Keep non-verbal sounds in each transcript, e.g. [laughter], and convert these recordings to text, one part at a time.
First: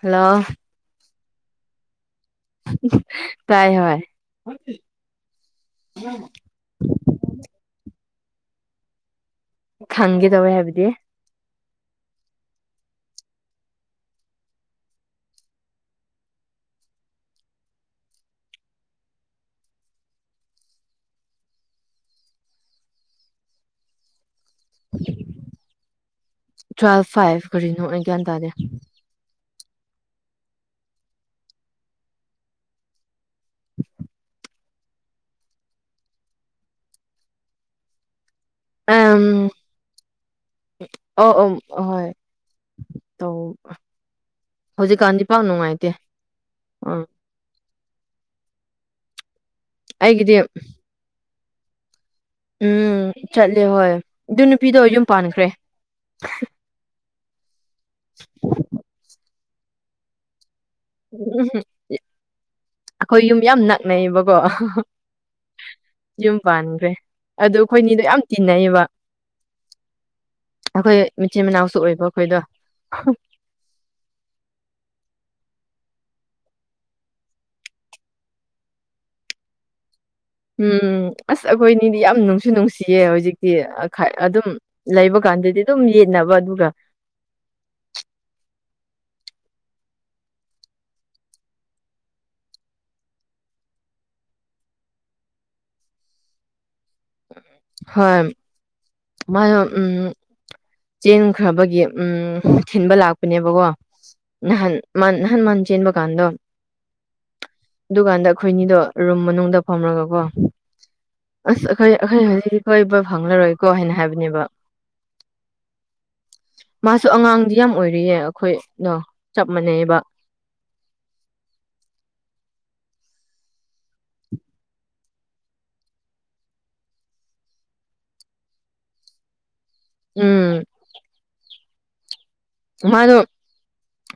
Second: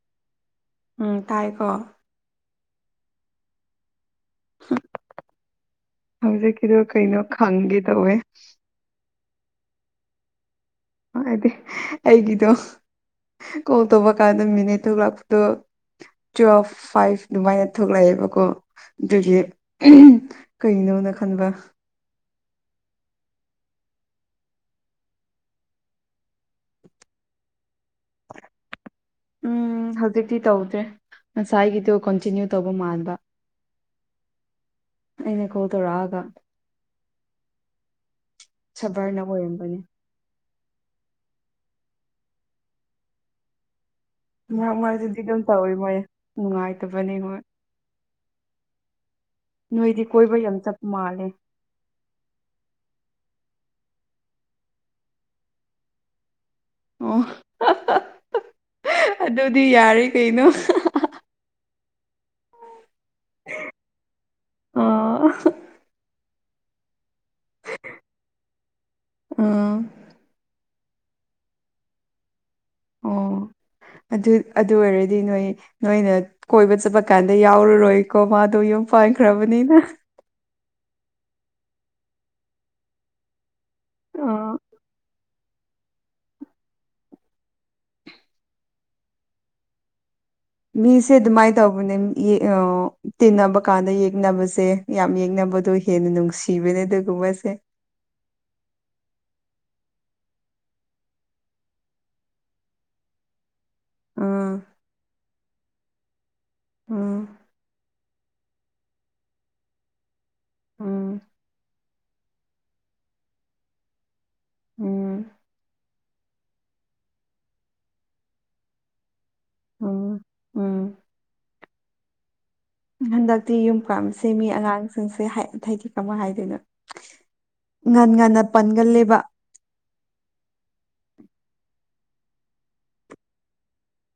hello ꯎꯝ ꯇꯥꯏꯀꯣ ꯇꯥꯏ ꯍꯣꯏ ꯍꯧꯖꯤꯛꯀꯤꯗꯣ ꯀꯩꯅꯣ ꯈꯪꯒꯦ ꯇꯧꯋꯦ ꯈꯪꯒꯦ ꯇꯧꯋꯦ ꯍꯥꯏꯕꯗꯤ ꯑꯥ ꯗꯤ ꯑꯩꯒꯤꯗꯣ ꯀꯣꯜ ꯇꯧꯕ ꯀꯥꯟꯗ ꯃꯤꯅꯤꯠ ꯊꯣꯛ ꯂꯥꯛꯄꯗꯣ ꯇꯨꯋꯦꯜꯐ ꯐꯥꯏꯚ ꯑꯗꯨꯃꯥꯏꯅ ꯊꯣꯛꯂꯛꯑꯦꯕꯀꯣ ꯗꯨꯒꯤ ꯎꯨꯝ ꯀꯩꯅꯣꯅ ꯈꯟꯕ ꯇ꯭ꯋꯦꯜ ꯐꯥꯏꯚ ꯀꯔꯤꯅꯣ ꯑꯩ ꯒ꯭ꯌꯥꯟ ꯇꯥꯗꯦ ꯎꯝ ꯍꯧꯖꯤꯛꯇꯤ ꯇꯧꯗ꯭ꯔꯦ ꯉꯁꯥꯏꯒꯤꯗꯣ ꯀꯣꯟꯇꯤꯅ꯭ꯌꯨ ꯇꯧꯕ ꯃꯥꯟꯕ ꯑꯩꯅ ꯀꯣꯜ ꯇꯧꯔꯛꯑꯒ ꯁꯕ꯭ꯔꯅ ꯑꯝ ꯑꯣꯏꯔꯝꯒꯅꯤ ꯑꯣ ꯎꯝ ꯍꯣꯏ ꯇꯧ ꯃꯔꯛ ꯍꯧꯖꯤꯛꯀꯥꯟꯗꯤ ꯃꯔꯛꯇꯗꯤ ꯄꯥꯛ ꯗꯨꯝ ꯇꯧꯔꯤ ꯅꯨꯡꯉꯥꯏꯇꯦ ꯃꯣꯏ ꯑꯥ ꯅꯨꯡꯉꯥꯏꯇꯕꯅꯦ ꯍꯣꯏ ꯅꯣꯏꯗꯤ ꯑꯩꯒꯤꯗꯤ ꯀꯣꯏꯕ ꯌꯥꯝ ꯆꯞꯄ ꯃꯥꯜꯂꯦ ꯎꯝ ꯆꯠꯂꯦ ꯍꯣꯏ ꯑꯗꯨ ꯅꯨꯄꯤꯗꯣ ꯌꯨꯝ ꯄꯥꯟꯈ꯭ꯔꯦ ꯑꯣ [unintelligible] [inaudible] ꯑꯗꯨꯗꯤ ꯌꯥꯔꯤ ꯀꯩꯅꯣ [inaudible] ꯑꯩꯈꯣꯏ ꯌꯨꯝ ꯌꯥꯝ ꯅꯛꯅꯩꯌꯦꯕꯀꯣ ꯑꯣ ꯌꯨꯝ ꯄꯥꯟꯈ꯭ꯔꯦ ꯑꯗꯣ ꯑꯩꯈꯣꯏꯅꯤꯗꯣ ꯌꯥꯝ ꯇꯤꯟꯅꯩꯌꯦꯕ ꯑꯥ ꯑꯩꯈꯣꯏ ꯃꯆꯤꯟ ꯃꯅꯥꯎꯁꯨ ꯑꯣꯏꯕ ꯑꯩꯈꯣꯏꯗꯣ ꯑꯣ ꯑꯗꯨ ꯑꯗꯨ ꯑꯣꯏꯔꯗꯤ ꯅꯣꯏ ꯅꯣꯏꯅ ꯀꯣꯏꯕ ꯆꯠꯄ ꯀꯥꯟꯗ ꯌꯥꯎꯔꯔꯣꯏꯀꯣ ꯃꯥꯗꯣ ꯌꯨꯝ ꯄꯥꯟꯈ꯭ꯔꯕꯅꯤꯅ ꯎꯝ ꯑꯁ ꯑꯩꯈꯣꯏꯅꯤꯗꯤ ꯌꯥꯝ ꯅꯨꯡꯁꯨ ꯅꯨꯡꯁꯤꯌꯦ ꯍꯧꯖꯤꯛꯇꯤ ꯈꯥ ꯑꯗꯨꯝ ꯑ ꯂꯩꯕ ꯀꯥꯟꯗꯗꯤ ꯑꯗꯨꯝ ꯌꯦꯠꯅꯕ ꯑꯗꯨꯒ ꯃꯤꯁꯦ ꯑꯗꯨꯃꯥꯏ ꯇꯧꯕꯅꯦ ꯌꯦ ꯑꯥ ꯇꯤꯟꯅꯕ ꯀꯥꯟꯗ ꯌꯦꯛꯅꯕꯁꯦ ꯌꯥꯝ ꯌꯦꯡꯅꯕꯗꯣ ꯍꯦꯟꯅ ꯅꯨꯡꯁꯤꯕꯅꯦ ꯑꯗꯨꯒꯨꯝꯕꯁꯦ ꯍꯣꯏ ꯃꯥꯥꯗꯣ ꯎꯝ ꯆꯦꯟꯈ꯭ꯔꯕꯒꯤ ꯎꯝ ꯊꯤꯟꯕ ꯂꯥꯛꯄꯅꯦꯕꯀꯣ ꯎꯝ ꯅꯍꯥꯟ ꯃꯟ ꯅꯍꯥꯟ ꯃꯅꯥ ꯆꯦꯟꯕ ꯀꯥꯟꯗꯣ ꯎꯝ ꯑꯗꯨꯀꯥꯟꯗ ꯑꯩꯈꯣꯏꯅꯤꯗꯣ ꯔꯨꯝ ꯃꯅꯨꯡꯗ ꯐꯝꯔꯒꯀꯣ ꯎꯝ ꯑꯁ ꯈꯣꯏ ꯑꯩꯈꯣꯏ ꯍꯥꯏꯁꯤꯗꯤ ꯀꯣꯏꯕ ꯐꯪꯂꯔꯣꯏꯀꯣ ꯍꯥꯏꯅ ꯍꯥꯏꯕꯅꯦꯕ ꯎꯝ ꯃꯥꯁꯨ ꯑꯉꯥꯡꯗꯤ ꯌꯥꯝ ꯑꯣꯏꯔꯤꯌꯦ ꯑꯩꯈꯣꯏꯗꯣ ꯆꯞ ꯃꯅꯩꯌꯦꯕ ꯎꯝ ꯎꯝ ꯍꯟꯗꯛꯇꯤ ꯌꯨꯝ ꯄꯥꯝꯕꯁꯦ ꯃꯤ ꯑꯉꯥꯡꯁꯤꯡꯁꯦ ꯍꯥꯏ ꯍꯥꯏꯗꯤ ꯀꯃꯥꯏ ꯍꯥꯏꯗꯣꯏꯅꯣ ꯉꯟ ꯉꯟꯅ ꯄꯟꯒꯜꯂꯦꯕ ꯎꯝ ꯃꯥꯗꯣ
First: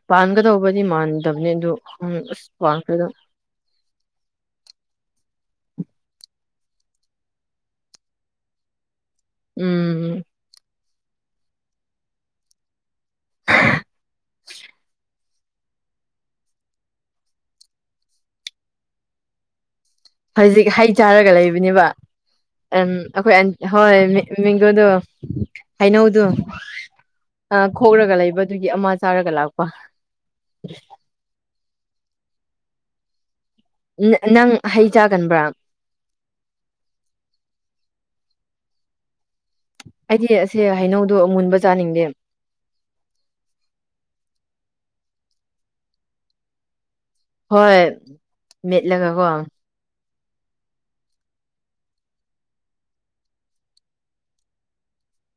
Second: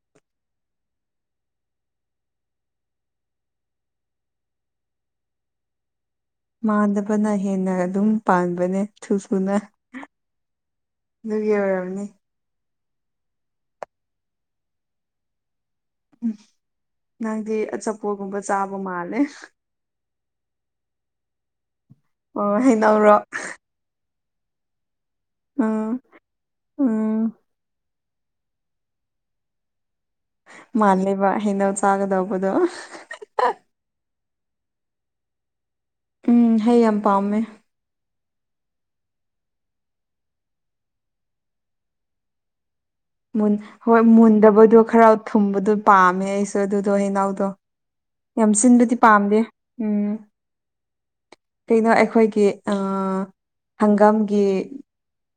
ꯄꯥꯟꯒꯗꯧꯕꯗꯤ ꯃꯥꯟꯗꯕꯅꯦ ꯑꯗꯨ ꯑꯁ ꯄꯥꯟꯈ꯭ꯔꯦꯗ ꯃꯥꯟꯗꯕꯅ ꯍꯦꯟꯅ ꯑꯗꯨꯝ ꯄꯥꯟꯕꯅꯦ ꯊꯨ ꯊꯨꯅ ꯎꯝ ꯑꯗꯨꯒꯤ ꯑꯣꯏꯔꯝꯅꯤ [inaudible] [unintelligible] ꯅꯪꯗꯤ ꯑꯆꯥꯄꯣꯠꯒꯨꯝꯕ ꯆꯥꯕ ꯃꯥꯜꯂꯦ ꯍꯧꯖꯤꯛ ꯍꯩ ꯆꯥꯔꯒ ꯂꯩꯕꯅꯦꯕ ꯑꯣ ꯑꯝ ꯍꯩꯅꯧꯔꯣ ꯑꯩꯈꯣꯏ ꯑꯟ ꯍꯣꯏ ꯃꯦ ꯃꯦꯡꯒꯣꯗꯣ ꯎꯝ ꯍꯩꯅꯧꯗꯨ ꯎꯝ ꯑꯥ ꯈꯣꯛꯔꯒ ꯂꯩꯕ ꯗꯨꯒꯤ ꯑꯃꯥ ꯆꯥꯔꯒ ꯂꯥꯛꯄ ꯃꯥꯜꯂꯦꯕ ꯍꯩꯅꯧ ꯆꯥꯒꯗꯧꯕꯗꯣ ꯅꯥ ꯅꯪ ꯍꯩ ꯆꯥꯒꯟꯕ꯭ꯔꯥ ꯎꯝ ꯍꯩ ꯌꯥꯝ ꯄꯥꯝꯃꯦ ꯑꯩꯗꯤ ꯑꯁꯦ ꯍꯩꯅꯧꯗꯣ ꯑꯃꯨꯟꯕ ꯆꯥꯅꯤꯡꯗꯦ ꯃꯨꯟ ꯍꯣꯏ ꯃꯨꯟꯗꯕꯗꯣ ꯈꯔ ꯊꯨꯝꯕꯗꯣ ꯄꯥꯝꯃꯦ ꯑꯩꯁꯨ ꯑꯗꯨꯗꯣ ꯍꯩꯅꯥꯎꯗꯣ ꯍꯣꯏ ꯌꯥꯝ ꯁꯤꯟꯕꯗꯤ ꯃꯦꯠꯂꯒꯀꯣ ꯄꯥꯝꯗꯦ ꯎꯝ ꯀꯩꯅꯣ ꯑꯩꯈꯣꯏꯒꯤ ꯑꯥ ꯍꯪꯒꯥꯝꯒꯤ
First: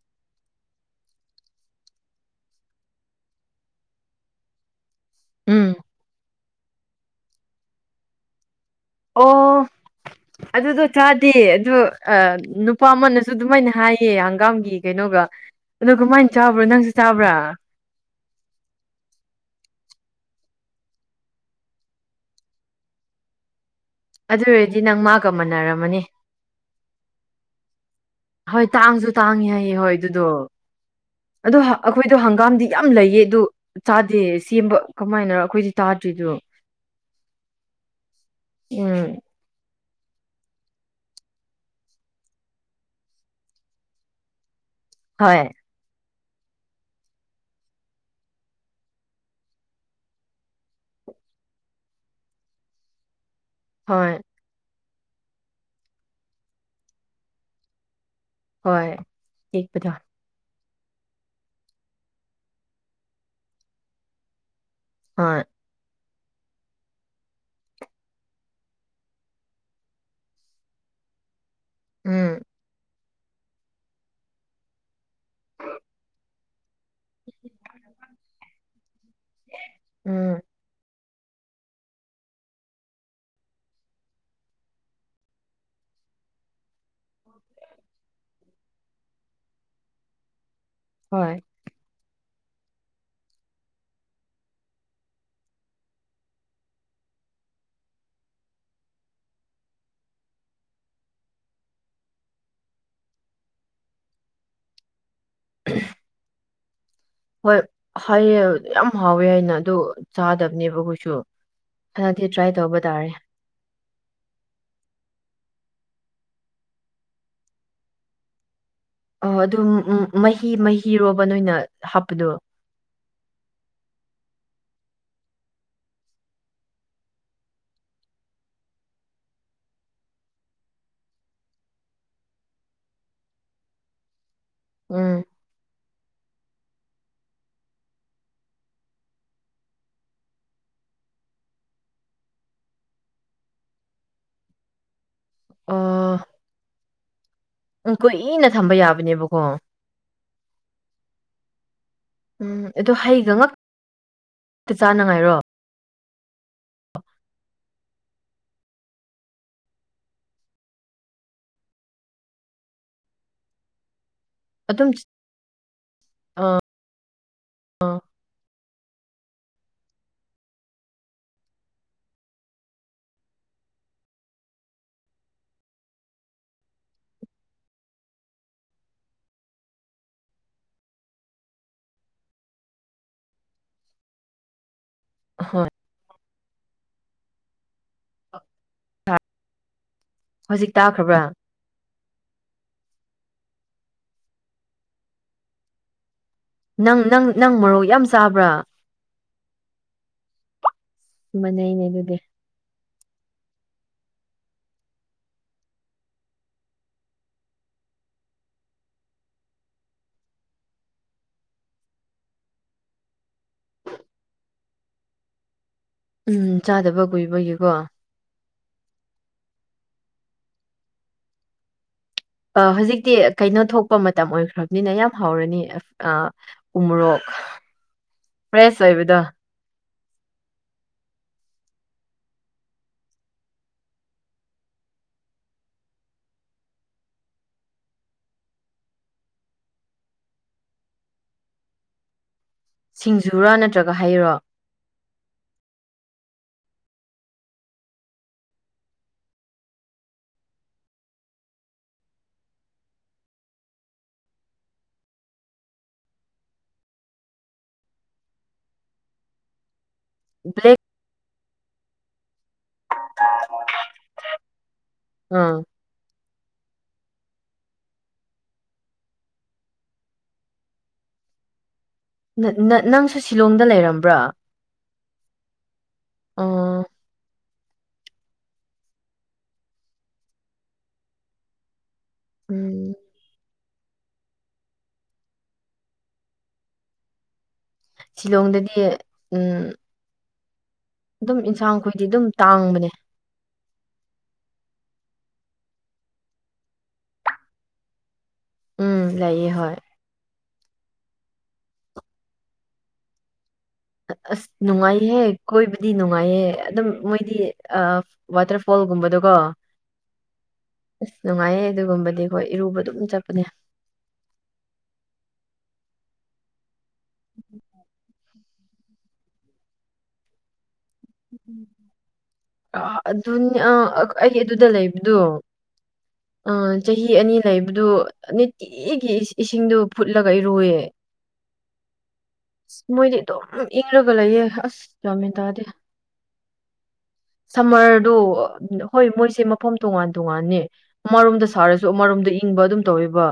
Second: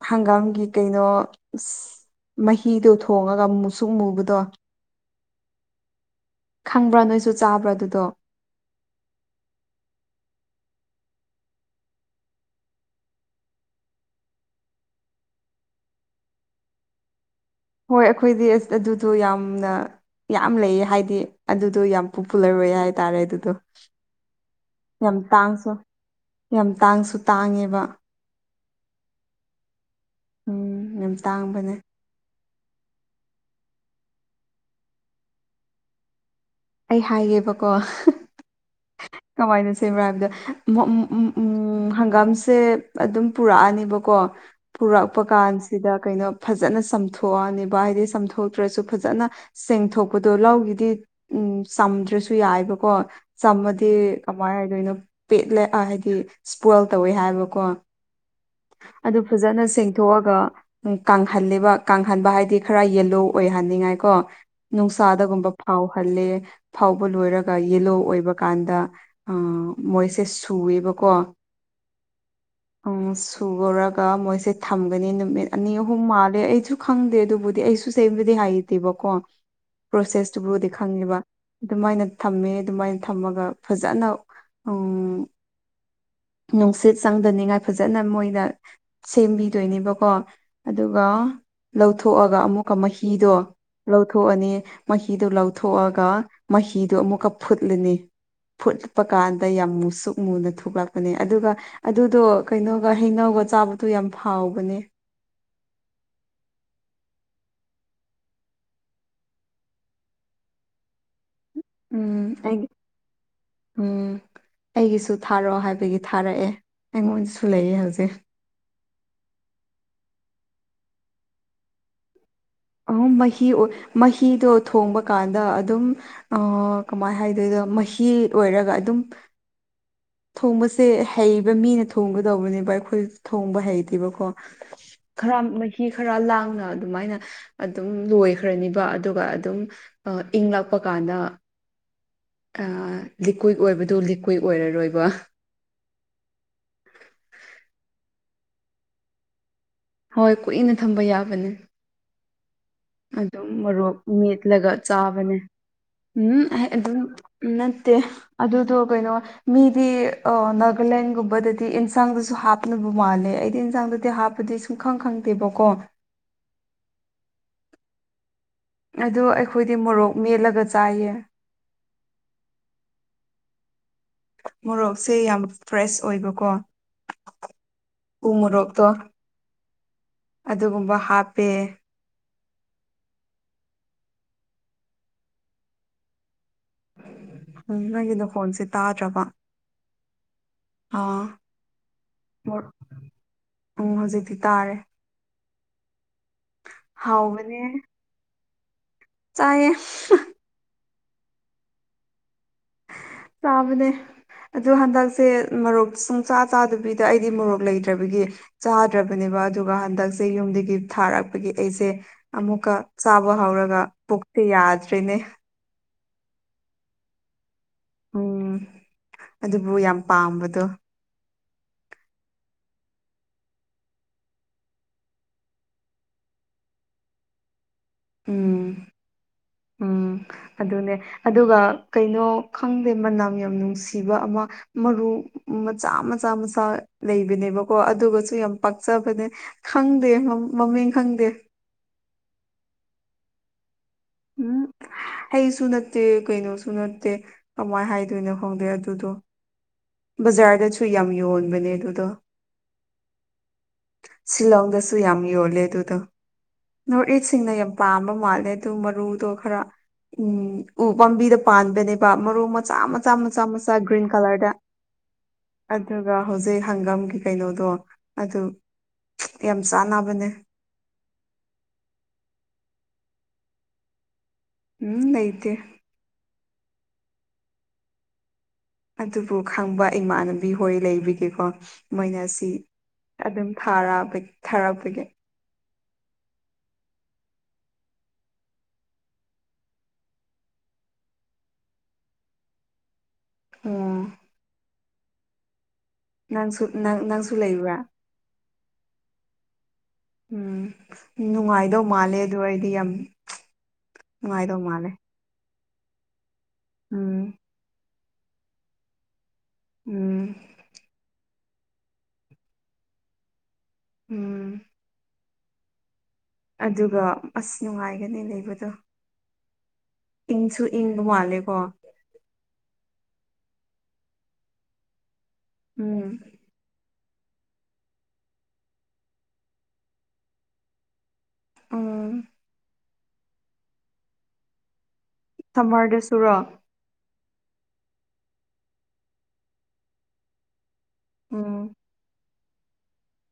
ꯍꯪꯒꯥꯝꯒꯤ ꯀꯩꯅꯣ [unintelligible] ꯃꯍꯤꯗꯣ ꯊꯣꯡꯉꯒ ꯃꯨꯁꯨꯛ ꯃꯨꯕꯗꯣ ꯎꯝ ꯈꯪꯕ꯭ꯔꯥ ꯅꯣꯏꯁꯨ ꯆꯕ꯭ꯔꯥ ꯑꯗꯨꯗꯣ ꯑꯣ ꯑꯗꯨꯗꯣ ꯆꯥꯗꯦ ꯑꯗꯨ ꯑꯥ ꯅꯨꯄꯥ ꯑꯃꯅꯁꯨ ꯑꯗꯨꯃꯥꯏꯅ ꯍꯥꯏꯌꯦ ꯍꯪꯒꯥꯝꯒꯤ ꯀꯩꯅꯣꯒ ꯑꯗꯣ ꯀꯃꯥꯏꯅ ꯆꯥꯕ꯭ꯔꯣ ꯅꯪꯁꯨ ꯆꯥꯕ꯭ꯔꯥ ꯍꯣꯏ ꯑꯩꯈꯣꯏꯗꯤ ꯑꯁ ꯑꯗꯨꯗꯣ ꯌꯥꯝꯅ ꯌꯥꯝ ꯂꯩꯌꯦ ꯍꯥꯏꯗꯤ ꯑꯗꯨꯗꯣ ꯌꯥꯝ ꯄꯣꯄꯨꯂꯔ ꯑꯣꯏ ꯍꯥꯏꯇꯥꯔꯦ ꯑꯗꯨꯗꯣ ꯑꯗꯨ ꯑꯣꯏꯔꯗꯤ ꯅꯪ ꯌꯥꯝ ꯃꯥꯒ ꯇꯥꯡꯁꯨ ꯃꯟꯅꯔꯝꯃꯅꯤ ꯌꯥꯝ ꯇꯥꯡꯁꯨ ꯇꯥꯡꯉꯦꯕ ꯍꯣꯏ ꯇꯥꯡꯁꯨ ꯇꯥꯡꯉꯤ ꯍꯥꯏꯌꯦꯦ ꯍꯣꯏ ꯑꯗꯨꯗꯣ ꯎꯝ ꯌꯥꯝ ꯑꯗꯨ ꯇꯥꯡꯕꯅꯦ [unintelligible] ꯈꯣꯏꯗꯣ ꯍꯪꯒꯥꯝꯗꯤ ꯌꯥꯝ ꯂꯩꯌꯦ ꯑꯗꯨ ꯆꯥꯗꯦ ꯁꯦꯝꯕ ꯀꯃꯥꯏꯅ ꯑꯩꯈꯣꯏꯗꯤ ꯇꯥꯗ꯭ꯔꯤꯗꯣ ꯑꯩ ꯍꯥꯏꯒꯦꯕꯀꯣ ꯎꯝ ꯀꯃꯥꯏꯅ ꯁꯦꯝꯕ꯭ꯔ ꯍꯥꯏꯕꯗ [unintelligible] ꯍꯪꯒꯥꯝꯁꯦ ꯑꯗꯨꯝ ꯄꯨꯔꯛꯑꯅꯦꯕꯀꯣ ꯄꯨꯔꯛꯄ ꯍꯣꯏ ꯀꯥꯟꯁꯤꯗ ꯀꯩꯅꯣ ꯐꯖꯅ ꯆꯝꯊꯣꯛꯑꯅꯤꯕ ꯍꯥꯏꯗꯤ ꯆꯝꯊꯣꯛꯇ꯭ꯔꯁꯨ ꯐꯖꯅ ꯁꯦꯡꯊꯣꯛꯄꯗꯣ ꯂꯥꯎꯒꯤꯗꯤ ꯎꯝ ꯆꯝꯗ꯭ꯔꯁꯨ ꯌꯥꯏꯕꯀꯣ ꯆꯝꯃ ꯍꯣꯏ [unintelligible] ꯀꯃꯥꯏ ꯍꯥꯏꯗꯣꯏꯅꯣ ꯄꯦꯠꯂꯦ ꯑꯥ ꯍꯥꯏꯗꯤ ꯁꯄꯣꯏꯜ ꯇꯧꯋꯦ ꯍꯥꯏꯕꯀꯣ ꯍꯣꯏ ꯑꯗꯨ ꯐꯖꯅ ꯇꯦꯛꯄꯗꯣ ꯁꯦꯡꯊꯣꯛꯑꯒ ꯎꯝ ꯀꯪꯍꯜꯂꯦꯕ ꯀꯪꯍꯟꯕ ꯍꯥꯏꯗꯤ ꯈꯔ ꯌꯦꯜꯂꯣ ꯑꯣꯏꯍꯟꯅꯤꯡꯉꯥꯏ ꯀꯣ ꯍꯣꯏ ꯅꯨꯡꯁꯥꯗꯒꯨꯝꯕ ꯐꯥꯎꯍꯜꯂꯦ ꯐꯥꯎꯕ ꯂꯣꯏꯔꯒ ꯌꯦꯂꯣ ꯑꯣꯏꯕ ꯀꯥꯟꯗ ꯑꯥ ꯃꯣꯏꯁꯦ ꯁꯨꯋꯦꯕꯀꯣ ꯎꯝ ꯎꯝ ꯁꯨꯨꯔꯒ ꯃꯣꯏꯁꯦ ꯊꯝꯒꯅꯤ ꯅꯨꯃꯤꯠ ꯑꯅꯤ ꯑꯍꯨꯝ ꯃꯥꯜꯂꯦ ꯑꯩꯗꯨ ꯈꯪꯗꯦ ꯑꯗꯨꯕꯨꯗꯤ ꯑꯩꯁꯨ ꯁꯦꯝꯕꯗꯤ ꯍꯥꯏꯇꯦꯕꯀꯣ ꯎꯝ ꯄ꯭ꯔꯣꯁꯦꯁꯇꯨꯕꯨꯗꯤ ꯈꯪꯉꯦꯕ ꯑꯗꯨꯃꯥꯏꯅ ꯊꯝꯃꯦ ꯑꯗꯨꯃꯥꯏꯅ ꯊꯝꯃꯒ ꯐꯖꯅ ꯎꯝ ꯅꯨꯡꯁꯤꯠ ꯆꯪꯗꯅꯤꯡꯉꯥꯏ ꯐꯖꯅ ꯃꯣꯏ ꯁꯦꯝꯕꯤꯗꯣꯏꯅꯦꯕꯀꯣ ꯑꯗꯨꯒ ꯍꯣꯏ ꯂꯧꯊꯣꯛꯑꯒ ꯑꯃꯨꯛꯀ ꯃꯍꯤꯗꯣ ꯂꯧꯊꯣꯛꯑꯅꯤ ꯃꯍꯤꯗꯣ ꯂꯧꯊꯣꯛꯑꯒ ꯃꯍꯤꯗꯣ ꯑꯃꯨꯛꯀ ꯐꯨꯠꯂꯅꯤ ꯐꯨꯠꯄ ꯀꯥꯟꯗ ꯌꯥꯝ ꯃꯨꯁꯨꯛ ꯃꯨꯅ ꯊꯣꯛꯂꯛꯄꯅꯦ ꯑꯗꯨꯒ ꯑꯗꯨꯗꯣ ꯀꯩꯅꯣꯒ ꯍꯩꯅꯧꯒ ꯆꯥꯕꯗꯨ ꯌꯥꯝ ꯍꯥꯎꯕꯅꯦ ꯎꯝ ꯍꯣꯏ ꯍꯥꯏꯌꯦ ꯌꯥꯝ ꯍꯥꯎꯋꯦ ꯍꯥꯏꯅ ꯑꯗꯨ ꯆꯥꯗꯕꯅꯦꯕ ꯑꯩꯈꯣꯏꯁꯨ ꯍꯟꯗꯛꯇꯤ ꯎꯝ ꯇ꯭ꯔꯥꯏ ꯑꯩ ꯇꯧꯕ ꯇꯥꯔꯦ ꯎꯝ ꯑꯩꯒꯤꯁꯨ ꯊꯥꯔꯛꯑꯣ ꯍꯥꯏꯕꯒꯤ ꯊꯥꯔꯛꯑꯦ ꯑꯩꯉꯣꯟꯗꯁꯨ ꯂꯩꯌꯦ ꯍꯧꯖꯤꯛ ꯑꯣ ꯑꯗꯨꯝ ꯃꯍꯤ ꯃꯍꯤꯔꯣꯕ ꯅꯣꯏꯅ ꯍꯥꯞꯄꯗꯣ ꯎꯝ ꯃꯍꯤ ꯑꯣꯏ ꯃꯍꯤꯗꯣ ꯊꯣꯡꯕ ꯀꯥꯟꯗ ꯑꯗꯨꯝ ꯑꯥ ꯀꯃꯥꯏꯅ ꯍꯥꯏꯗꯣꯏꯗꯣ ꯃꯍꯤ ꯑꯣꯏꯔꯒ ꯑꯗꯨꯝ ꯊꯣꯡꯕꯁꯦ ꯍꯩꯕ ꯃꯤꯅ ꯊꯣꯡꯒꯗꯧꯕꯅꯦꯕ ꯑꯩꯈꯣꯏ ꯊꯣꯡꯕ ꯍꯩꯇꯦꯕꯀꯣ ꯎꯝ ꯈꯔ ꯃꯍꯤ ꯈꯔ ꯂꯥꯡꯅ ꯑꯗꯨꯃꯥꯏꯅ ꯑꯗꯨꯝ ꯂꯣꯏꯈ꯭ꯔꯅꯤꯕ ꯑꯗꯨꯒ ꯑꯗꯨꯝ ꯏꯪꯂꯛꯄ ꯀꯥꯟꯗ ꯂꯤꯀ꯭ꯋꯤꯠ ꯑꯣꯏꯕꯗꯨ ꯂꯤꯀ꯭ꯋꯏ ꯑꯣꯏꯔꯔꯣꯏꯕ ꯑꯥ ꯎꯝ ꯀꯨꯏꯅ ꯊꯝꯕ ꯌꯥꯕꯅꯦꯕꯀꯣ ꯍꯣꯏ ꯀꯨꯏꯅ ꯊꯝꯕ ꯌꯥꯕꯅꯦ ꯎꯝ ꯑꯗꯣ ꯍꯩꯒ ꯑꯗꯨꯝ ꯉꯛꯇ ꯃꯣꯔꯣꯛ ꯃꯦꯠꯂꯒ ꯆꯥꯕꯅꯦ ꯆꯥꯅꯉꯥꯏꯔꯣ ꯎꯝ ꯑꯩ ꯑꯗꯨꯝ ꯎꯝ ꯅꯠꯇꯦ ꯑꯗꯨꯗꯣ ꯀꯩꯅꯣ ꯃꯤꯗꯤ ꯑꯥ ꯅꯥꯒꯥꯂꯦꯟꯒꯨꯝꯕꯗꯗꯤ ꯏꯟꯁꯥꯡꯗꯁꯨ ꯍꯥꯞꯅꯕ ꯃꯥꯜꯂꯦ ꯑꯩꯗꯤ ꯏꯟꯁꯥꯡꯗꯗꯤ ꯍꯥꯞꯇꯦ ꯑꯗꯨꯗꯤ ꯁꯨꯡꯈꯪ ꯈꯪꯗꯦꯕꯀꯣ ꯑꯥ ꯑꯥ ꯑꯗꯣ ꯑꯩꯈꯣꯏꯗꯤ ꯃꯣꯔꯣꯛ ꯃꯦꯠꯂꯒ ꯆꯥꯏꯌꯦ ꯃꯣꯔꯣꯛꯁꯦ ꯌꯥꯝ ꯐ꯭ꯔꯦꯁ ꯑꯣꯏꯕꯀꯣ ꯎ ꯃꯣꯔꯣꯛꯇꯣ ꯑꯗꯨꯒꯨꯝꯕ ꯍꯥꯞꯄꯦ ꯍꯣꯏ ꯎꯝ ꯅꯪꯒꯤ ꯅꯈꯣꯟꯁꯦ ꯇꯥꯗ꯭ꯔꯕꯥ ꯍꯧꯖꯤꯛ ꯇꯥꯈ꯭ꯔꯕ꯭ꯔꯥ ꯑꯥ ꯎꯝ ꯍꯧꯖꯤꯛꯇꯤ ꯇꯥꯔꯦ ꯅꯪ ꯅꯪ ꯅꯪ ꯍꯥꯎꯕꯅꯦ ꯃꯣꯔꯣꯛ ꯌꯥꯝ ꯆꯥꯕ꯭ꯔꯥ ꯆꯥꯏꯌꯦ ꯃꯥꯅꯩꯅꯦ ꯑꯗꯨꯗꯤ ꯆꯥꯕꯅꯦ ꯑꯗꯣ ꯍꯟꯗꯛꯁꯦ ꯃꯣꯔꯣꯛ ꯁꯨꯡꯆꯥꯥ ꯆꯥꯗꯕꯤꯗ ꯑꯩꯗꯤ ꯃꯣꯔꯣꯛ ꯂꯩꯇ꯭ꯔꯕꯒꯤ ꯆꯥꯗ꯭ꯔꯕꯅꯦꯕ ꯑꯗꯨꯒ ꯍꯟꯗꯛꯁꯦ ꯌꯨꯝꯗꯒꯤ ꯊꯥꯔꯛꯄꯒꯤ ꯑꯩꯁꯦ ꯑꯃꯨꯛꯀ ꯆꯥꯕ ꯍꯧꯔꯒ ꯄꯨꯛꯇꯤ ꯌꯥꯗ꯭ꯔꯤꯅꯦ ꯎꯝ ꯆꯥꯗꯕ ꯀꯨꯏꯕꯒꯤꯀꯣ ꯎꯝ ꯑꯗꯨꯕꯨ ꯌꯥꯝ ꯄꯥꯝꯕꯗꯣ ꯑꯥ ꯍꯧꯖꯤꯛꯇꯤ ꯀꯩꯅꯣ ꯊꯣꯛꯄ ꯃꯇꯝ ꯑꯣꯏꯈ꯭ꯔꯕꯅꯤꯅ ꯌꯥꯝ ꯍꯥꯎꯔꯅꯤ ꯑꯥ ꯎꯣꯃꯔꯣꯛ ꯐ꯭ꯔꯦꯁ ꯎꯝ ꯑꯣꯏꯕꯗꯣ ꯎꯝ ꯑꯗꯨꯅꯦ ꯑꯗꯨꯒ ꯀꯩꯅꯣ ꯈꯪꯗꯦ ꯃꯅꯝ ꯌꯥꯝ ꯅꯨꯡꯁꯤꯕ ꯑꯃ ꯃꯔꯨ ꯃꯆꯥ ꯃꯆꯥ ꯃꯆꯥ ꯂꯩꯕꯅꯦꯕꯀꯣ ꯑꯗꯨꯒꯁꯨ ꯌꯥꯝ ꯄꯛꯆꯕꯅꯦ ꯈꯪꯗꯦ ꯃꯃꯤꯡ ꯈꯪꯗꯦ ꯁꯤꯡꯖꯨꯔꯥ ꯅꯠꯇ꯭ꯔꯒ ꯍꯩꯔꯥ ꯎꯝ ꯍꯩꯁꯨ ꯅꯠꯇꯦ ꯀꯩꯅꯣꯁꯨ ꯅꯠꯇꯦ ꯀꯃꯥꯏꯅ ꯍꯥꯏꯗꯣꯏꯅꯣ ꯈꯪꯗꯦ ꯑꯗꯨꯗꯣ ꯕꯖꯥꯔꯗꯁꯨ ꯌꯥꯝ ꯌꯣꯟꯕꯅꯦ ꯑꯗꯨꯗꯣ ꯁꯤꯂꯣꯡꯗꯁꯨ ꯌꯥꯝ ꯌꯣꯜꯂꯦ ꯑꯗꯨꯗꯣ ꯅꯣꯔꯠ ꯏꯁꯁꯤꯡꯅ ꯌꯥꯝ ꯄꯥꯝꯕ ꯃꯥꯜꯂꯦ ꯑꯗꯨ ꯃꯔꯨꯗꯣ ꯈꯔ ꯎꯝ ꯕ꯭ꯂꯦꯛ ꯎ ꯄꯥꯝꯕꯤꯗ ꯄꯥꯟꯕꯅꯦꯕ ꯃꯔꯨ ꯃꯆꯥ ꯃꯆꯥ ꯃꯆꯥ ꯃꯆꯥ ꯒ꯭ꯔꯤꯟ ꯀꯂꯔꯗ ꯎꯝ ꯑꯗꯨꯒ ꯍꯧꯖꯤꯛ ꯍꯪꯒꯥꯝꯒꯤ ꯀꯩꯅꯣꯗꯣ ꯑꯗꯨ ꯌꯥꯝ ꯆꯥꯟꯅꯕꯅꯦ ꯅꯪ ꯅꯪ ꯅꯪꯁꯨ ꯁꯤꯂꯣꯡꯗ ꯂꯩꯔꯝꯕ꯭ꯔꯥ ꯎꯝ ꯂꯩꯇꯦ ꯑꯥ ꯑꯗꯨꯕꯨ ꯈꯪꯕ ꯏꯃꯥꯟꯅꯕꯤ ꯍꯣꯏ ꯂꯩꯕꯤꯒꯤꯀꯣ ꯃꯣꯏꯅ ꯁꯤ ꯎꯝ ꯑꯗꯨꯝ ꯊꯥꯔ ꯊꯔꯛꯄꯒꯤ ꯁꯤꯂꯣꯡꯗꯗꯤ ꯎꯝ ꯑꯗꯨꯝ ꯏꯟꯁꯥꯡ ꯈꯣꯏꯗꯤ ꯑꯗꯨꯝ ꯇꯥꯡꯕꯅꯦ ꯑꯣ ꯅꯪꯁꯨ ꯅꯪꯁꯨ ꯂꯩꯕ꯭ꯔꯥ ꯎꯝ ꯂꯩꯌꯦ ꯍꯣꯏ ꯎꯝ ꯅꯨꯡꯉꯥꯏꯗꯧ ꯃꯥꯜꯂꯦ ꯑꯗꯨ ꯑꯩꯗꯤ ꯌꯥꯝ ꯑꯁ ꯅꯨꯡꯉꯥꯏꯗꯧ ꯃꯥꯜꯂꯦ ꯅꯨꯡꯉꯥꯏꯍꯦ ꯀꯣꯏꯕꯗꯤ ꯅꯨꯡꯉꯥꯏꯍꯦ ꯑꯗꯨꯝ ꯎꯝ ꯃꯣꯏꯗꯤ ꯑꯁ ꯑꯥ ꯋꯥꯇꯔꯐꯣꯜꯒꯨꯝꯕꯗꯣꯀꯣ ꯎꯝ ꯑꯁ ꯅꯨꯡꯉꯥꯏꯌꯦ ꯑꯗꯨꯒꯨꯝꯕꯗꯤ ꯑꯩꯈꯣꯏ ꯏꯔꯨꯕ ꯑꯗꯨꯝ ꯆꯠꯄꯅꯦ ꯎꯝ ꯑꯗꯨꯒ ꯑꯁ ꯅꯨꯡꯉꯥꯏꯒꯅꯤ ꯂꯩꯕꯗꯣ ꯏꯪꯁꯨ ꯏꯪꯕ ꯃꯥꯜꯂꯦꯀꯣ ꯑ ꯑꯗꯨꯅꯤ ꯑ ꯑꯩ ꯑꯗꯨꯗ ꯂꯩꯕꯗꯣ ꯎꯝ ꯑ ꯆꯍꯤ ꯑꯅꯤ ꯂꯩꯕꯗꯨ ꯅꯤꯠꯇꯤ ꯏꯒꯤ ꯏꯁ ꯏꯁꯤꯡꯗꯣ ꯐꯨꯠꯂꯒ ꯏꯔꯨꯋꯦ ꯎꯝ ꯃꯣꯏꯗꯤ ꯑꯗꯨꯝ ꯏꯪꯔꯒ ꯂꯩꯌꯦ ꯑꯁ ꯒ꯭ꯌꯥꯟ ꯃꯦꯟ ꯁꯝꯃ꯭ꯔꯗꯁꯨꯔꯣ ꯁꯝꯃ꯭ꯔꯗꯣ ꯍꯣꯏ ꯃꯣꯏꯁꯦ ꯃꯐꯝ ꯇꯣꯉꯥꯟ ꯇꯣꯉꯥꯟꯅꯦ ꯑꯃꯔꯣꯝꯗ ꯎꯝ ꯁꯥꯔꯁ ꯗꯣ ꯑꯃꯔꯣꯝꯗ ꯏꯪꯕ ꯑꯗꯨꯝ ꯇꯧꯋꯦꯕ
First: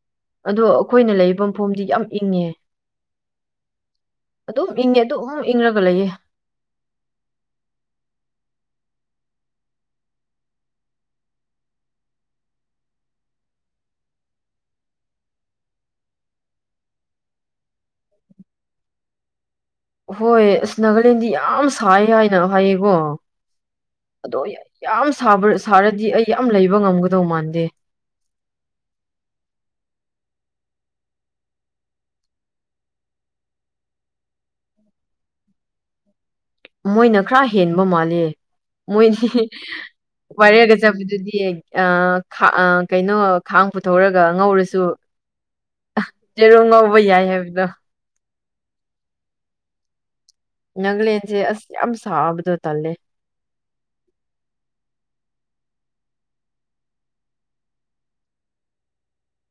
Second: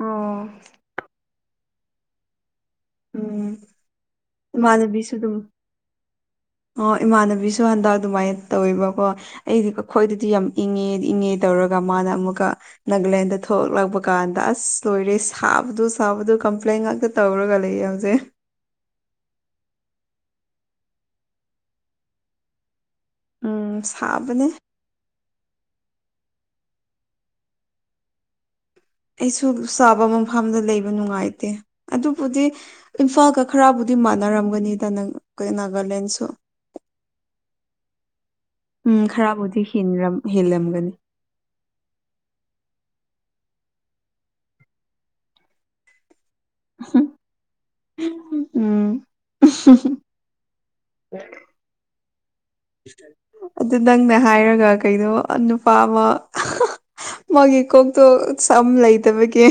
ꯑꯣ ꯑꯗꯣ ꯑꯩꯈꯣꯏꯅ ꯂꯩꯔꯤꯕ ꯃꯐꯝꯗꯤ ꯌꯥꯝ ꯏꯪꯉꯦ ꯎꯝ ꯑꯗꯨꯝ ꯏꯪꯉꯦ ꯑꯗꯨꯝ ꯏꯪꯪꯔꯒ ꯂꯩꯌꯦ ꯑꯣ ꯏꯃꯥꯟꯅꯕꯤꯁꯨ ꯍꯟꯗꯛ ꯑꯗꯨꯃꯥꯏ ꯇꯧꯋꯦꯕꯀꯣ ꯑꯩꯗꯤꯀꯣ ꯑꯩꯈꯣꯏꯗꯗꯤ ꯌꯥꯝ ꯏꯪꯉꯦ ꯏꯪꯉꯦ ꯇꯧꯔꯒ ꯃꯥꯅ ꯑꯃꯨꯛꯀ ꯅꯥꯒꯂꯦꯟꯗ ꯊꯣꯛꯂꯛꯄ ꯀꯥꯟꯗ ꯑꯁ ꯂꯣꯏꯔꯦ ꯁꯥꯕꯗꯨ ꯁꯥꯕꯗꯨ ꯀꯝꯄ꯭ꯂꯦꯟ ꯉꯥꯛꯇ ꯇꯧꯔꯒ ꯂꯩꯌꯧꯖꯦ ꯍꯣꯏ ꯑꯁ ꯅꯥꯒꯥꯂꯦꯟꯗꯤ ꯌꯥꯝ ꯁꯥꯏ ꯍꯥꯏꯅ ꯍꯥꯏꯌꯦꯀꯣ ꯎꯝ ꯑꯗꯣ ꯁꯥꯕꯅꯦ ꯌꯥꯝ ꯁꯥꯕ꯭ꯔ ꯁꯥꯔꯗꯤ ꯑꯩ ꯌꯥꯝ ꯂꯩꯕ ꯉꯝꯒꯗꯧ ꯃꯥꯟꯗꯦ ꯑꯩꯁꯨ ꯁꯥꯕ ꯃꯐꯝꯗ ꯂꯩꯕ ꯅꯨꯡꯉꯥꯏꯇꯦ ꯑꯗꯨꯕꯨꯗꯤ ꯏꯝꯐꯥꯜꯒ ꯈꯔꯕꯨꯗꯤ ꯃꯥꯟꯅꯔꯝꯒꯅꯤꯗ ꯅꯪ ꯀꯩ ꯅꯥꯒꯥꯂꯦꯟꯁꯨ ꯃꯣꯏꯅ ꯈꯔ ꯍꯦꯟꯕ ꯃꯥꯜꯂꯦ ꯎꯝ ꯃꯣꯏꯗꯤ ꯈꯔꯕꯨꯗꯤ ꯍꯦꯟꯔꯝ ꯕꯥꯏꯔꯦꯜꯒ ꯍꯦꯜꯂꯝꯒꯅꯤ ꯆꯠꯄꯗꯨꯗꯤ ꯑ ꯈꯥ ꯑ ꯀꯩꯅꯣ ꯈꯥꯡ ꯄꯨꯊꯣꯛꯔꯒ ꯉꯧꯔꯁꯨ ꯑ ꯌꯦꯔꯨꯝ ꯉꯧꯕ ꯌꯥꯏ ꯍꯥꯏꯕꯗꯣ ꯎꯝ [unintelligible] ꯅꯥꯒꯂꯦꯟꯁꯦ ꯑꯁ ꯌꯥꯝ ꯁꯥꯕꯗꯣ ꯇꯜꯂꯦ ꯑꯗꯨ ꯅꯪꯅ ꯍꯥꯏꯔꯒ ꯀꯩꯅꯣꯕ ꯅꯨꯄꯥ ꯑꯃ ꯃꯥꯒꯤ ꯀꯣꯛꯇꯣ ꯁꯝ ꯂꯩꯇꯕꯒꯤ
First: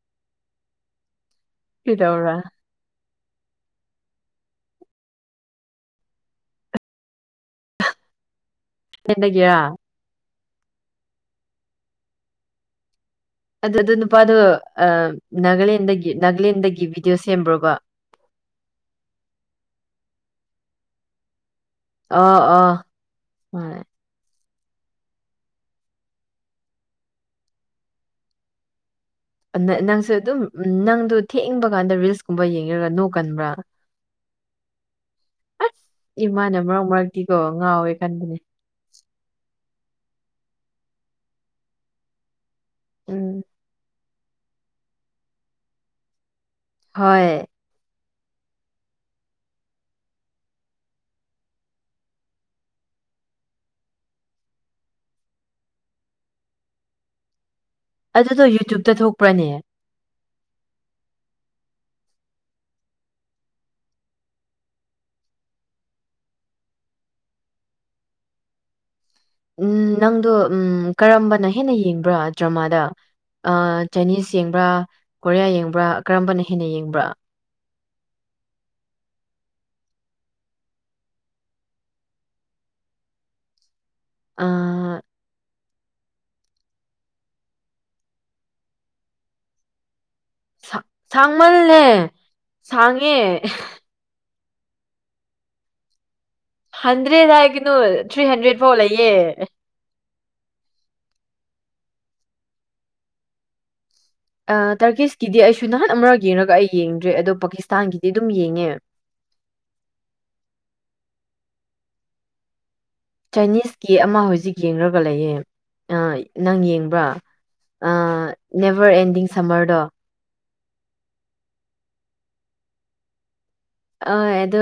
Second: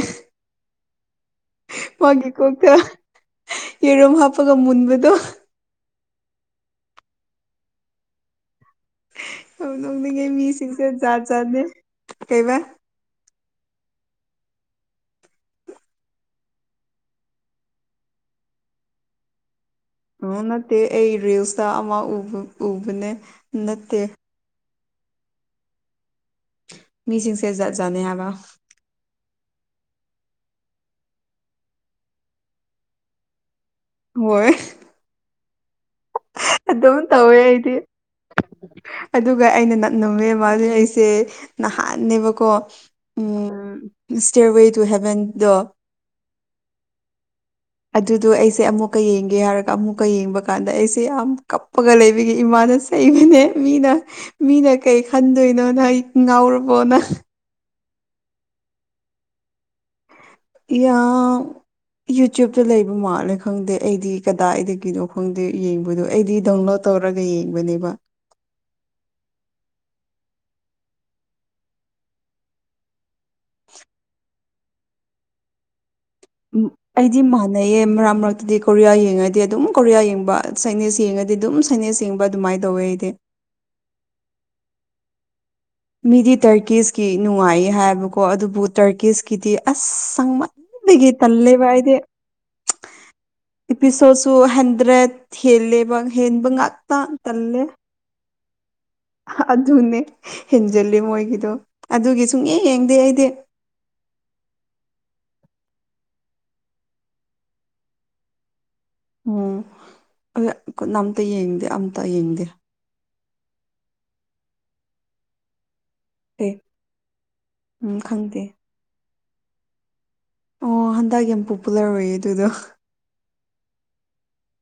ꯃꯥꯒꯤ ꯀꯩꯗꯧꯔꯥ ꯀꯣꯛꯇ ꯌꯦꯔꯨꯝ ꯍꯥꯞꯄꯒ ꯃꯨꯟꯕꯗꯣ ꯌꯥꯝ [unintelligible] ꯅꯣꯛꯅꯤꯡꯉꯦ ꯃꯤꯁꯤꯡꯁꯦ ꯖꯥꯠ ꯖꯥꯠꯅꯦ ꯀꯩꯕ ꯑꯗꯨꯗ ꯅꯨꯄꯥꯗꯣ ꯑꯝ ꯅꯥꯒꯥꯂꯦꯟꯗꯒꯤ ꯅꯥꯒꯥꯂꯦꯟꯗꯒꯤ ꯕꯤꯗꯤꯑꯣ ꯁꯦꯝꯕ꯭ꯔꯣꯕ ꯑꯣ ꯅꯠꯇꯦ ꯑꯩ ꯔꯤꯜꯁꯇ ꯑꯃꯥ ꯎꯕ ꯑꯣ ꯑꯣ ꯎꯕꯅꯦ ꯍꯣꯏ ꯅꯠꯇꯦ ꯃꯤꯁꯤꯡꯁꯦ ꯖꯥꯠ ꯖꯥꯠꯅꯦ ꯍꯥꯏꯕ ꯅꯥ ꯅꯪꯁꯨ ꯑꯗꯨꯝ ꯅꯪꯗꯣ ꯊꯦꯡꯕ ꯀꯥꯟꯗ ꯔꯤꯜꯁꯀꯨꯝꯕ ꯌꯦꯡꯏꯔ ꯅꯣꯛꯀꯟꯕ꯭ꯔꯥ ꯍꯣꯏ ꯑꯁ ꯏꯃꯥꯅ ꯃꯔꯛ ꯑꯗꯨꯝ ꯃꯔꯛꯇꯤꯀꯣ ꯇꯧꯋꯦ ꯑꯩꯗꯤ ꯉꯥꯎꯋꯦ ꯈꯟꯕꯅꯦ ꯑꯗꯨꯒ ꯑꯩꯅ ꯅꯛ ꯅꯨꯃꯦ ꯑꯃꯥꯜꯂꯦ ꯍꯥꯏꯁꯦ ꯅꯍꯥꯟꯅꯦꯕꯀꯣ ꯎꯝ ꯁ꯭ꯇꯦꯔꯋꯦ ꯇꯨ ꯍꯦꯕꯦꯟꯗꯣ ꯍꯣꯏ ꯑꯗꯨꯗꯣ ꯑꯩꯁꯦ ꯑꯃꯨꯛꯀ ꯌꯦꯡꯒꯦ ꯍꯥꯏꯔꯒ ꯑꯃꯨꯛꯀ ꯌꯦꯡꯕ ꯀꯥꯟꯗ ꯑꯩꯁꯦ ꯌꯥꯝ ꯀꯞꯄꯒ ꯂꯩꯕꯒꯤ ꯏꯃꯥꯅ ꯆꯩꯕꯅꯦ ꯃꯤꯅ ꯃꯤꯅ ꯀꯩ ꯈꯟꯗꯣꯏꯅꯣꯅ ꯍꯩꯠ ꯉꯥꯎꯔꯕꯣꯅ ꯑꯗꯨꯗꯣ ꯌꯨꯇ꯭ꯌꯨꯞꯇ ꯊꯣꯛꯄ꯭ꯔꯅꯦ ꯌꯥꯡ ꯌꯨꯇ꯭ꯌꯨꯞꯇ ꯂꯩꯕ ꯃꯥꯜꯂꯦ ꯈꯪꯗꯦ ꯑꯩꯗꯤ ꯀꯗꯥꯏꯗꯒꯤꯅꯣ ꯈꯪꯗꯦ ꯌꯦꯡꯕꯗꯣ ꯑꯩꯗꯤ ꯗꯥꯎꯟꯂꯣꯠ ꯇꯧꯔꯒ ꯌꯦꯡꯕꯅꯦꯕ ꯎꯝ ꯅꯪꯗꯣ ꯎꯝ ꯀꯔꯝꯕꯅ ꯍꯦꯟꯅ ꯌꯦꯡꯕ꯭ꯔꯥ ꯗ꯭ꯔꯃꯥꯗ ꯑꯥ ꯆꯥꯏꯅꯤꯁ ꯌꯦꯡꯕ꯭ꯔꯥ ꯀꯣꯔꯤꯌꯥ ꯌꯦꯡꯕ꯭ꯔꯥ ꯀꯔꯝꯕꯅ ꯎꯝ ꯍꯦꯟꯅ ꯌꯦꯡꯕ꯭ꯔꯥ ꯑꯩꯗꯤ ꯃꯥꯟ ꯅꯩꯌꯦ ꯃꯔꯛ ꯃꯔꯛꯇꯗꯤ ꯀꯣꯔꯤꯌꯥ ꯌꯦꯡꯉꯗꯤ ꯑꯗꯨꯝ ꯀꯣꯔꯤꯌꯥ ꯌꯦꯡꯕ ꯆꯥꯏꯅꯤꯁ ꯌꯦꯡꯉꯗꯤ ꯑꯗꯨꯝ ꯆꯥꯏꯅꯤꯁ ꯌꯦꯡꯕ ꯑꯗꯨꯃꯥꯏ ꯇꯧꯋꯦ ꯑꯩꯗꯤ ꯑꯥ ꯃꯤꯗꯤ ꯇ꯭ꯔꯀꯤꯁꯀꯤ ꯅꯨꯡꯉꯥꯏꯌꯦ ꯍꯥꯏꯕꯀꯣ ꯑꯗꯨꯕꯨ ꯇ꯭ꯔꯀꯤꯁꯀꯤꯗꯤ ꯑꯁ ꯁꯪꯃꯟ ꯁꯥꯡꯃꯜꯂꯦ ꯁꯥꯡꯉꯦ ꯄꯤꯁꯣꯠꯁꯨ ꯍꯟꯗ꯭ꯔꯦꯠ ꯍꯦꯜꯂꯦꯕ ꯍꯦꯟꯕ ꯉꯥꯛꯇ ꯍꯟꯗ꯭ꯔꯦꯗ ꯇꯜꯂꯦ ꯍꯥꯏꯒꯅꯨ ꯊ꯭ꯔꯤ ꯍꯟꯗ꯭ꯔꯦꯠ ꯐꯥꯎ ꯂꯩꯌꯦ ꯑꯗꯨꯒꯅꯦ ꯍꯦꯟꯖꯤꯜꯂꯦ ꯃꯣꯏꯒꯤꯗꯣ ꯑꯗꯨꯒꯤ ꯁꯨꯡꯌꯦꯡ ꯌꯦꯡꯗꯦ ꯑꯩꯗꯤ ꯑ ꯇꯔꯀꯤꯁꯀꯤꯗꯤ ꯑꯩꯁꯨ ꯅꯍꯥꯟ ꯑꯃꯔꯛ ꯌꯦꯡꯉꯒ ꯑꯩ ꯌꯦꯡꯗ꯭ꯔꯦ ꯑꯗꯣ ꯄꯥꯀꯤꯁꯇꯥꯟꯒꯤꯗꯤ ꯑꯗꯨꯝ ꯌꯦꯡꯉꯦ ꯎꯝ ꯑꯩꯗꯤ ꯀꯅꯥꯝꯇ ꯌꯦꯡꯗꯦ ꯑꯝꯇ ꯌꯦꯡꯗꯦ ꯆꯥꯏꯅꯤꯁ ꯀꯤ ꯑꯃ ꯍꯧꯖꯤꯛ ꯌꯦꯡꯂꯒ ꯂꯩꯌꯦ ꯑ ꯑꯦ ꯅꯪ ꯌꯦꯡꯕ꯭ꯔꯥ ꯎꯝ ꯑꯥ ꯈꯪꯗꯦ ꯅꯦꯚꯔ ꯑꯦꯟꯗꯤꯡ ꯁꯝꯃꯔꯗꯣ ꯑꯣ ꯍꯟꯗꯛ ꯌꯥꯝ ꯄꯣꯄꯨꯂꯔ ꯑꯣꯏꯌꯦ ꯑꯗꯨꯗꯣ ꯑꯣꯏ ꯑꯗꯣ